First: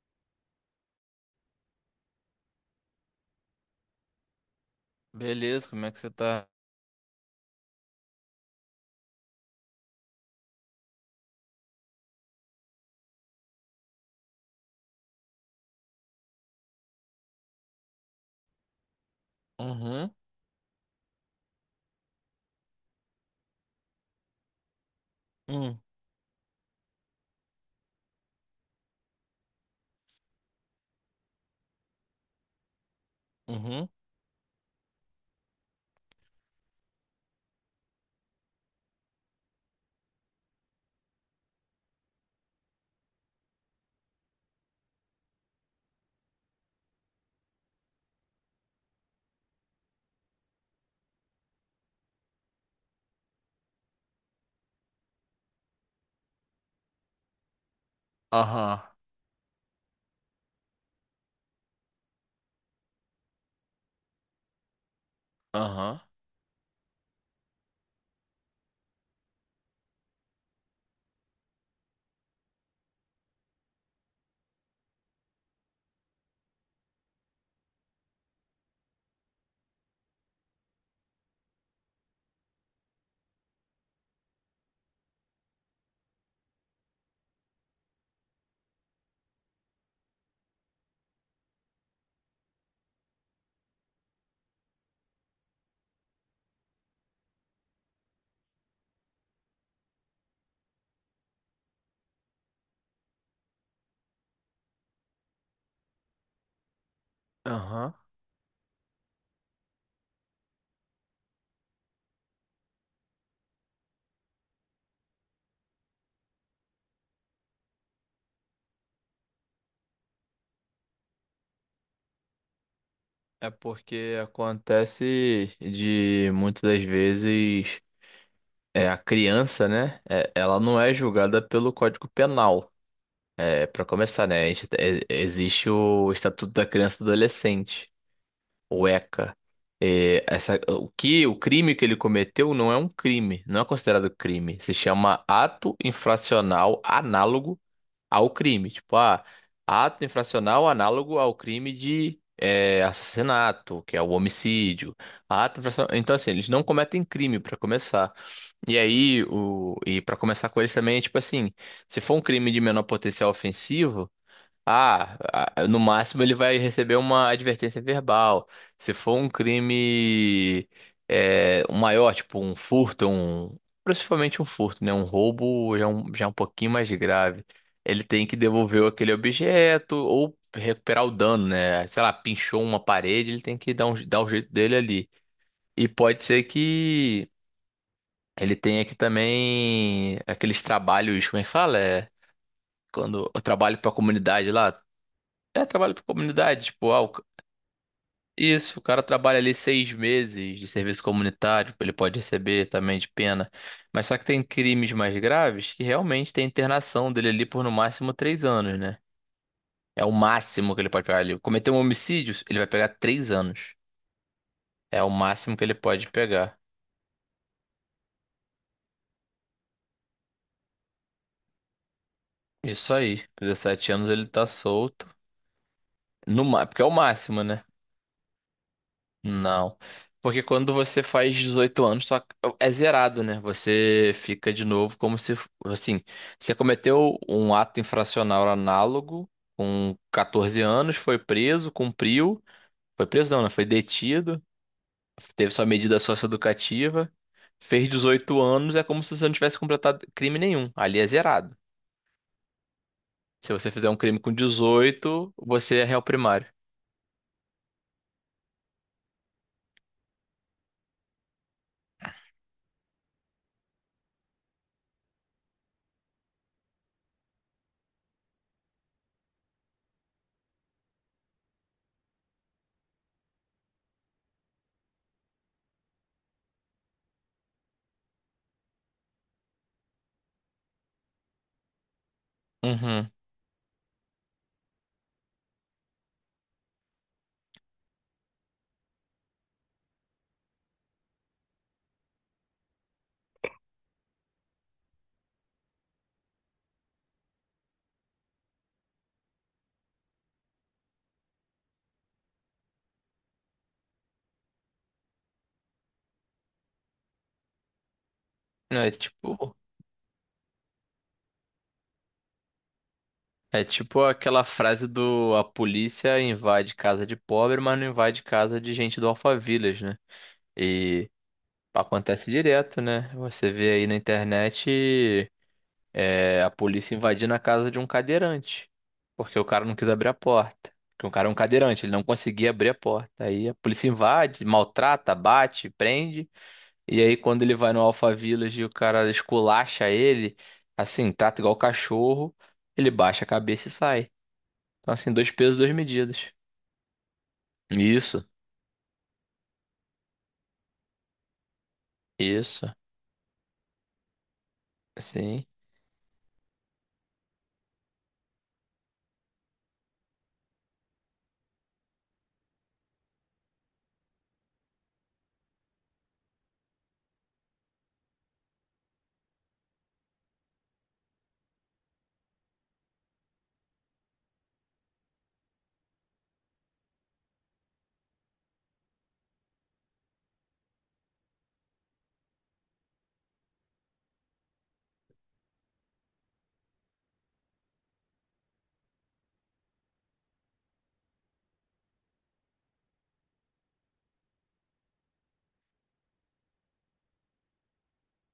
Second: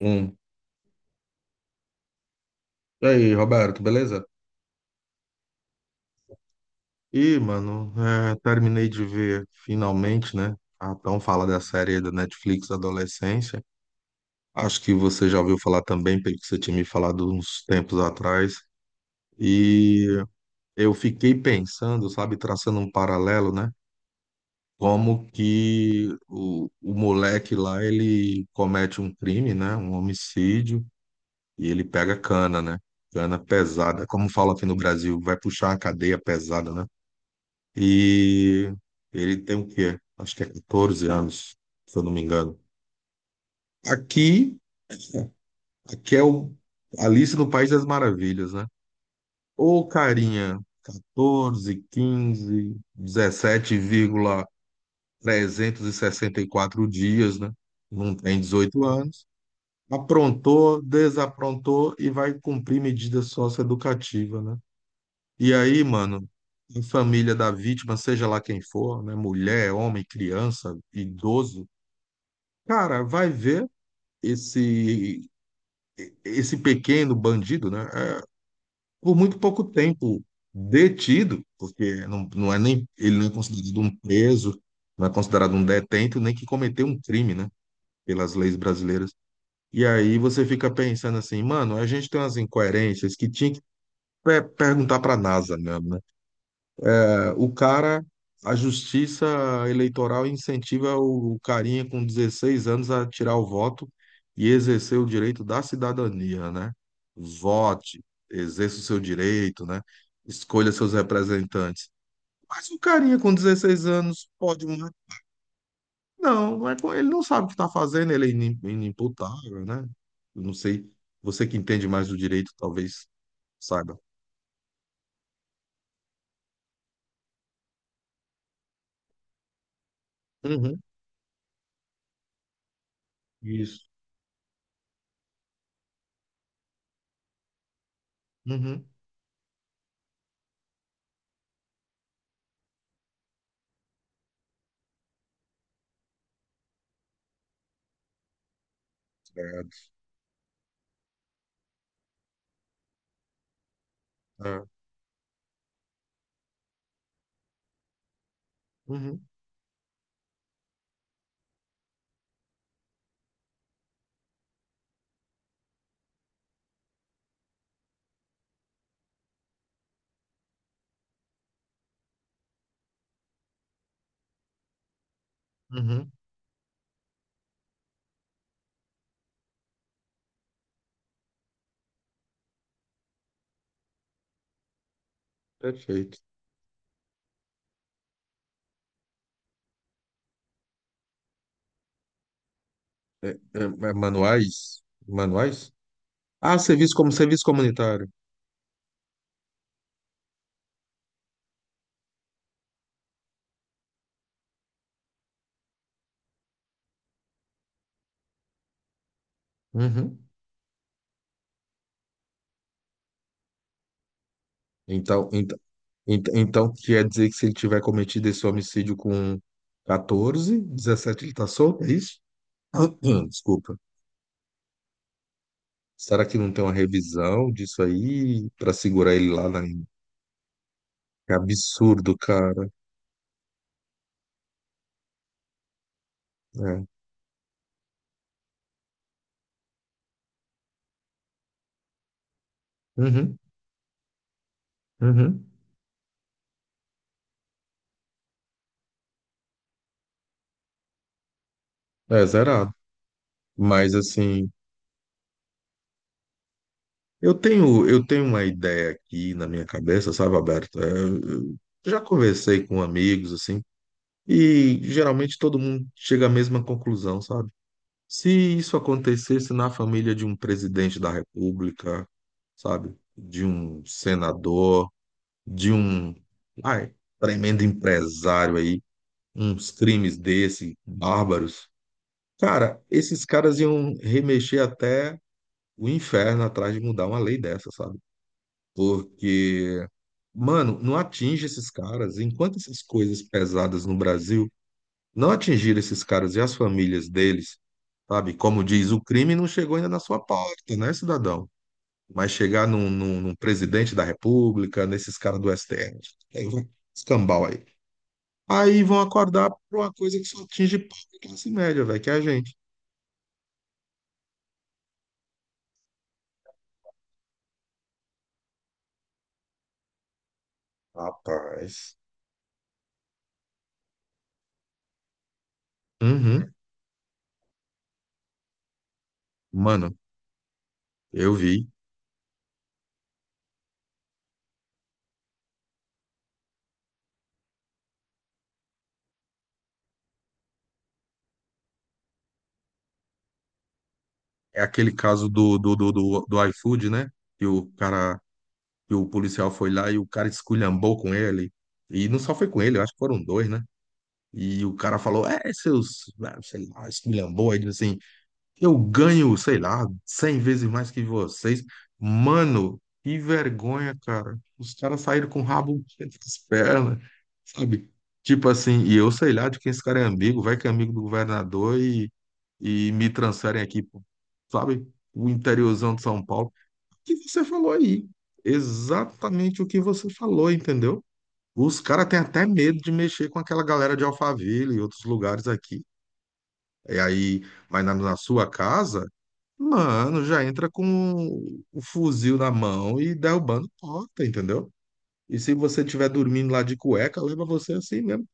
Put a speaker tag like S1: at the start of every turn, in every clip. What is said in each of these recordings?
S1: Um. E aí, Roberto, beleza?
S2: Beleza, como é que você tá?
S1: Ih, mano, terminei de ver finalmente, né? A tão fala da série da Netflix Adolescência. Acho que você já ouviu falar também, pelo que você tinha me falado uns tempos atrás. E
S2: Uhum.
S1: eu fiquei pensando, sabe, traçando um paralelo, né? Como
S2: Hum.
S1: que o moleque lá, ele comete um crime, né? Um homicídio, e ele pega cana, né? Cana
S2: Uhum.
S1: pesada. Como fala aqui no Brasil, vai puxar a cadeia pesada, né? E ele tem o quê? Acho que é 14 anos, se eu não me engano. Aqui, aqui é o Alice no País das Maravilhas, né? Ô, carinha, 14, 15 17,364 dias, né? Não tem
S2: Aham.
S1: 18 anos. Aprontou, desaprontou e vai cumprir medida socioeducativa, né? E aí,
S2: Aham.
S1: mano, a família da vítima, seja lá quem for, né? Mulher, homem, criança, idoso, cara, vai ver esse esse pequeno bandido, né? Por muito pouco tempo detido, porque não, não é nem ele não é considerado um preso, não é considerado um detento, nem que cometeu um crime, né? Pelas leis brasileiras. E aí você fica pensando assim, mano, a gente tem umas incoerências que tinha que perguntar para a NASA, né? O cara, a justiça eleitoral incentiva o carinha com 16 anos a tirar o voto e exercer o direito da cidadania, né?
S2: Aham.
S1: Vote, exerça o seu direito, né? Escolha seus representantes. Mas o carinha com 16 anos pode, né? Não, não é ele não sabe o que está fazendo, ele é inimputável, né? Eu não sei, você que entende mais do direito, talvez
S2: É
S1: saiba.
S2: porque acontece de muitas das vezes a criança, né? Ela
S1: Uhum,
S2: não é julgada pelo Código Penal. É, para
S1: isso.
S2: começar, né? Existe o Estatuto da Criança e do Adolescente, o
S1: Uhum.
S2: ECA. É, o crime que ele cometeu não é um crime, não é considerado crime. Se chama ato infracional análogo ao crime. Tipo,
S1: Certo.
S2: ato infracional análogo ao crime de assassinato, que é o
S1: É.
S2: homicídio. Então, assim, eles não cometem crime para começar. E aí,
S1: Uhum,
S2: e para começar com eles também, é tipo assim, se for um crime de menor potencial ofensivo. Ah, no máximo ele vai receber uma advertência verbal. Se for um crime um maior, tipo um furto, principalmente um furto, né? Um roubo já é
S1: uhum.
S2: um, já é um pouquinho mais grave. Ele tem que devolver aquele objeto ou recuperar o dano, né? Sei lá, pinchou uma parede, ele tem que dar o jeito dele ali. E
S1: Perfeito.
S2: pode ser que ele tenha que também aqueles trabalhos, como é que fala? É, quando eu
S1: É,
S2: trabalho para
S1: é,
S2: a comunidade lá.
S1: manuais?
S2: É
S1: Manuais?
S2: trabalho para
S1: Ah,
S2: comunidade, tipo,
S1: serviço como serviço comunitário.
S2: isso, o cara trabalha ali 6 meses de serviço comunitário, ele pode receber também de pena. Mas só que tem crimes mais graves que realmente tem internação dele ali por no máximo 3 anos, né? É o
S1: Uhum.
S2: máximo que ele pode pegar ali. Cometer um homicídio, ele vai pegar 3 anos. É o
S1: Então,
S2: máximo
S1: então,
S2: que ele pode
S1: ent-
S2: pegar.
S1: então quer dizer que se ele tiver cometido esse homicídio com 14, 17, ele tá solto, é isso?
S2: Isso aí, com
S1: Desculpa.
S2: 17 anos ele tá solto.
S1: Será que
S2: No,
S1: não tem
S2: ma-
S1: uma
S2: Porque é o máximo,
S1: revisão
S2: né?
S1: disso aí pra segurar ele lá na...
S2: Não. Porque quando você
S1: Que
S2: faz 18 anos,
S1: absurdo,
S2: só
S1: cara.
S2: é zerado, né? Você fica de novo como se, assim, você
S1: É.
S2: cometeu um ato infracional análogo com 14 anos, foi preso, cumpriu, foi preso
S1: Uhum,
S2: não, né? Foi detido,
S1: uhum.
S2: teve sua medida socioeducativa, fez 18 anos, é como se você não tivesse completado crime nenhum. Ali é zerado.
S1: É zerado.
S2: Se você fizer
S1: Mas
S2: um crime com
S1: assim,
S2: 18, você é réu primário.
S1: eu tenho uma ideia aqui na minha cabeça, sabe, Alberto? É, eu já conversei com amigos, assim, e geralmente todo mundo chega à mesma conclusão, sabe? Se isso acontecesse na família de um presidente da República, sabe? De um senador, de um, ai, tremendo empresário aí, uns crimes desse, bárbaros. Cara,
S2: Uhum.
S1: esses caras iam remexer até o inferno atrás de mudar uma lei dessa, sabe? Porque, mano, não atinge esses caras. Enquanto essas coisas pesadas no Brasil não atingir esses caras e as famílias deles, sabe? Como diz, o crime não chegou ainda na sua porta, né, cidadão? Mas chegar num presidente da República, nesses caras do STF, aí vai escambau aí. Aí
S2: É
S1: vão acordar
S2: tipo.
S1: pra uma coisa que só atinge pobre e classe média, velho, que é a gente.
S2: É tipo aquela frase do a polícia invade casa de pobre, mas não invade casa de gente do Alphaville, né? E
S1: Rapaz.
S2: acontece direto, né? Você vê aí na internet a
S1: Uhum.
S2: polícia invadindo a casa de um cadeirante, porque o cara não quis
S1: Mano,
S2: abrir a porta. Porque o cara é
S1: eu
S2: um
S1: vi.
S2: cadeirante, ele não conseguia abrir a porta. Aí a polícia invade, maltrata, bate, prende. E aí quando ele vai no Alphaville e o cara esculacha ele, assim, trata igual cachorro, ele baixa a cabeça e sai.
S1: É aquele
S2: Então, assim,
S1: caso
S2: dois
S1: do,
S2: pesos, duas
S1: do, do, do,
S2: medidas.
S1: do iFood, né? Que o cara,
S2: Isso,
S1: que o policial foi lá e o cara esculhambou com ele. E não só foi com
S2: isso.
S1: ele, eu acho que foram dois, né? E o cara falou,
S2: Sim.
S1: é, seus, ah, sei lá, esculhamboide, assim, eu ganho, sei lá, 100 vezes mais que vocês. Mano, que vergonha, cara. Os caras saíram com o rabo entre as pernas, sabe? Tipo assim, e eu sei lá de quem esse cara é amigo, vai que é amigo do governador e me transferem aqui, pô, sabe? O interiorzão de São Paulo. O que você falou aí? Exatamente o que você falou, entendeu? Os caras têm até medo de mexer com aquela galera de Alphaville e outros lugares aqui. E aí, mas na sua casa, mano, já entra com o fuzil na mão e derrubando porta, entendeu? E se você estiver dormindo lá de cueca, leva você assim mesmo,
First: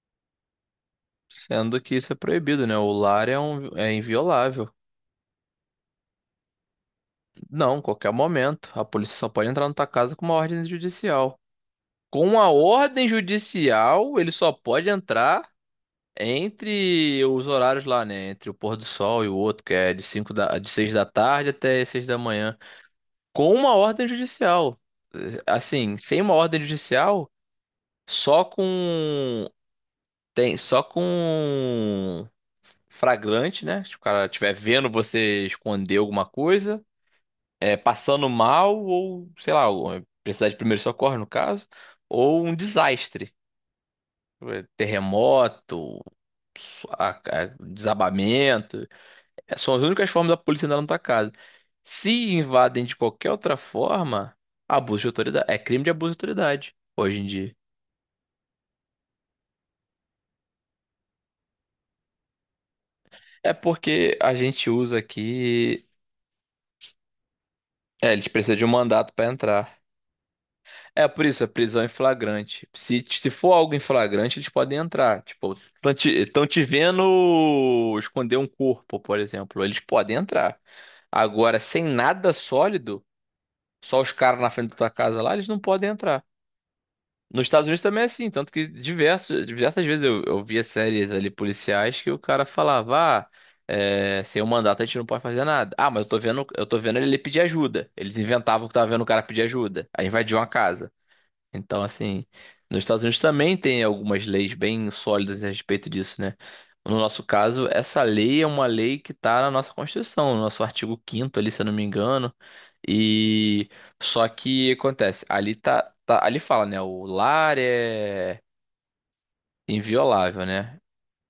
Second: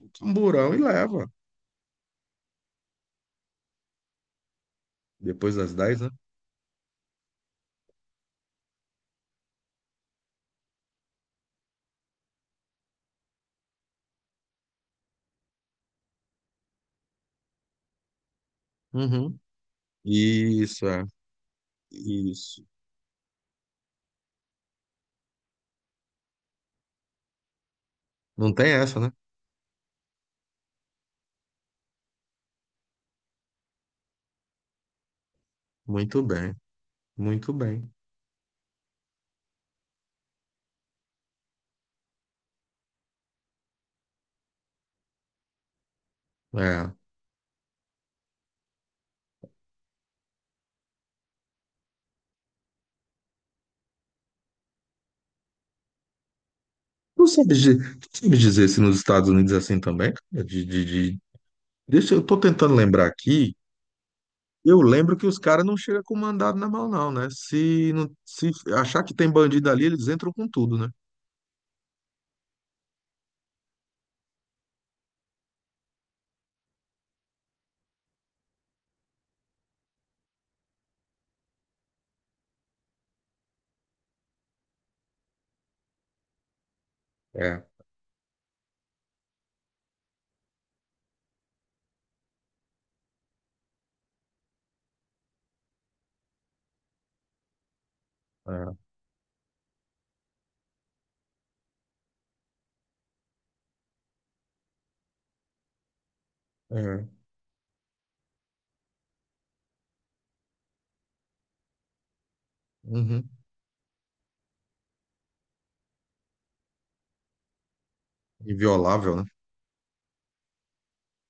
S1: um camburão e leva.
S2: Sendo que isso é proibido, né? O lar é inviolável.
S1: Depois das 10, né?
S2: Não, qualquer momento. A polícia só pode entrar na tua casa com uma ordem judicial. Com a ordem judicial, ele só pode entrar entre os horários lá, né? Entre o pôr do sol e o
S1: Uhum.
S2: outro, que é de de
S1: Isso,
S2: 6 da
S1: é.
S2: tarde até seis da manhã.
S1: Isso.
S2: Com uma ordem judicial. Assim, sem uma ordem judicial, só
S1: Não tem essa, né?
S2: com. Tem, só com fragrante, né? Se o cara estiver vendo você esconder
S1: Muito
S2: alguma
S1: bem,
S2: coisa,
S1: muito bem.
S2: passando mal, ou sei lá, ou precisar de primeiro socorro, no caso, ou um desastre, terremoto,
S1: É.
S2: desabamento. É, são as únicas formas da polícia entrar na tua casa. Se invadem de qualquer outra forma, abuso de autoridade. É crime de abuso de autoridade hoje em dia.
S1: Tu sabe dizer se nos Estados Unidos é assim também, cara? Deixa, eu tô tentando lembrar
S2: É
S1: aqui.
S2: porque a gente
S1: Eu
S2: usa
S1: lembro que os caras não
S2: aqui.
S1: chegam com mandado na mão, não, né? Se, não,
S2: É, eles
S1: se
S2: precisam de um
S1: achar
S2: mandato
S1: que
S2: para
S1: tem bandido
S2: entrar.
S1: ali, eles entram com tudo, né?
S2: É por isso, a prisão em flagrante. Se for algo em flagrante, eles podem entrar. Tipo, tão te vendo esconder um corpo, por exemplo. Eles podem entrar. Agora, sem nada sólido, só os caras na frente da tua casa lá, eles não podem entrar. Nos
S1: É,
S2: Estados Unidos também é assim, tanto que diversas vezes eu via séries ali policiais que o cara falava, sem o mandato a gente não pode fazer nada. Ah, mas eu tô vendo ele pedir ajuda. Eles inventavam que
S1: é,
S2: tava vendo o cara pedir ajuda. Aí invadiu uma casa. Então, assim, nos Estados Unidos também tem algumas leis bem sólidas a respeito disso, né? No
S1: é.
S2: nosso caso, essa lei é uma lei que está na nossa Constituição, no nosso artigo quinto ali, se eu não me engano.
S1: Uhum.
S2: E só que acontece, ali fala, né? O lar é
S1: Inviolável, né?
S2: inviolável, né?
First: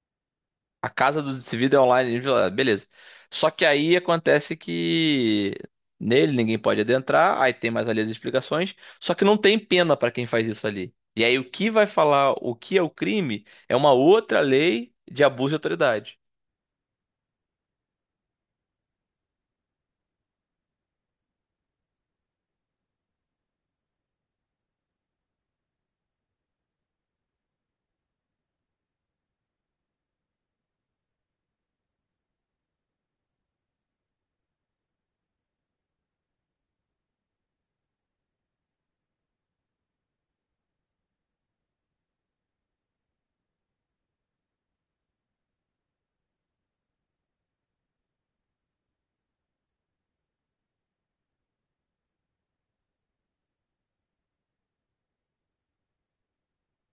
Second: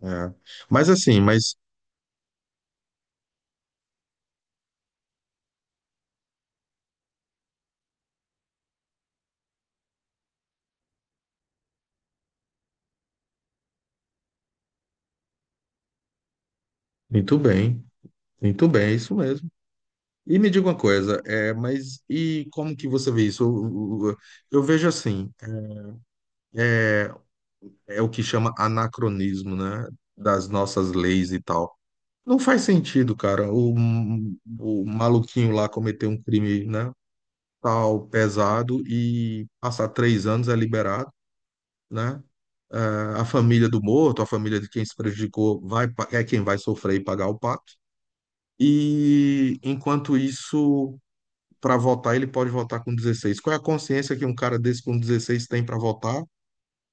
S1: É. Mas
S2: A
S1: assim,
S2: casa do
S1: mas
S2: Desimpedido é online, ah, beleza. Só que aí acontece que nele ninguém pode adentrar, aí tem mais ali as explicações, só que não tem pena para quem faz isso ali. E aí o que vai falar o que é o crime é uma outra lei de abuso de autoridade.
S1: muito bem, muito bem, é isso mesmo. E me diga uma coisa, é, mas e como que você vê isso? Eu vejo assim, é, é o que chama anacronismo, né? Das nossas leis e tal. Não faz sentido, cara. O maluquinho lá cometer um crime, né, tal, pesado e passar 3 anos é liberado, né? Eh, a família do morto, a família de quem se prejudicou, é quem vai sofrer e pagar o pato. E enquanto isso, para votar, ele pode votar com 16. Qual é a consciência que um cara desse com 16 tem para votar?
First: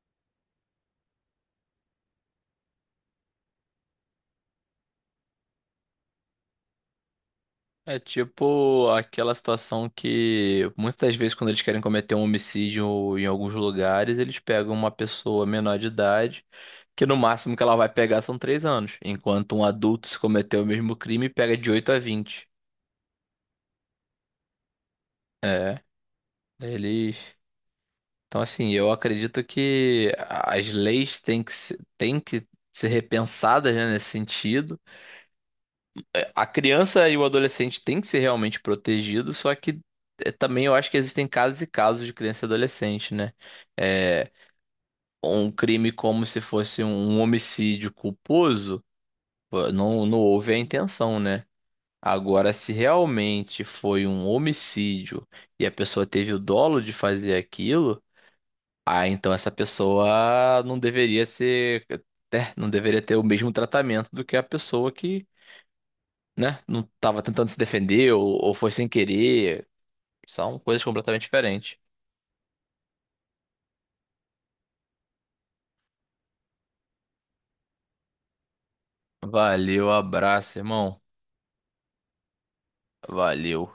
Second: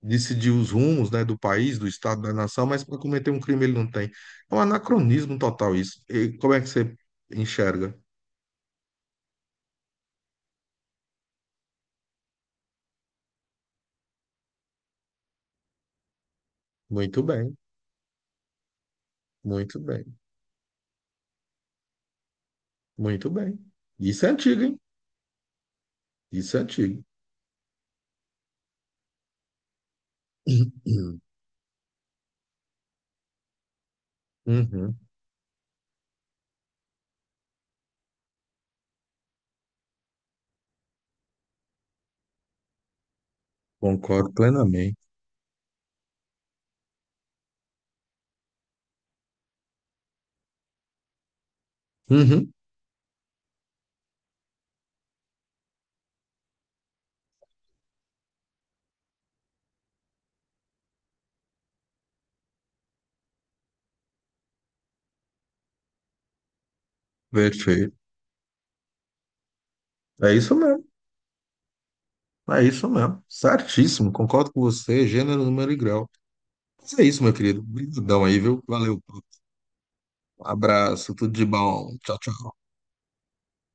S1: Decidir os rumos, né, do país, do estado, da nação, mas para cometer um crime ele não tem. É um anacronismo total isso. E como é que você enxerga?
S2: É tipo aquela situação que muitas das vezes quando eles querem cometer um homicídio em alguns lugares, eles pegam uma pessoa menor de idade, que no
S1: Muito bem,
S2: máximo que ela vai pegar são 3 anos, enquanto um
S1: muito bem,
S2: adulto se cometer o mesmo crime pega de 8 a 20.
S1: muito bem. Isso é antigo, hein?
S2: É,
S1: Isso é antigo.
S2: eles. Então assim, eu acredito que as leis têm que se- têm que ser repensadas, né, nesse sentido.
S1: Uhum,
S2: É, a criança e o adolescente têm que ser realmente protegidos, só que também eu acho que existem casos e casos de criança e adolescente, né? É,
S1: concordo plenamente.
S2: um crime como se fosse um homicídio culposo, pô, não houve a intenção, né? Agora,
S1: Uhum,
S2: se realmente foi um homicídio e a pessoa teve o dolo de fazer aquilo, ah, então essa pessoa não deveria ser, né, não deveria ter o mesmo tratamento do que a pessoa que né? Não tava tentando se
S1: perfeito.
S2: defender ou foi sem querer.
S1: É isso
S2: São
S1: mesmo.
S2: coisas completamente diferentes.
S1: É isso mesmo. Certíssimo. Concordo com você. Gênero, número e grau. Mas é isso, meu querido. Obrigadão aí, viu? Valeu.
S2: Valeu, abraço, irmão.
S1: Abraço. Tudo de bom. Tchau, tchau.
S2: Valeu.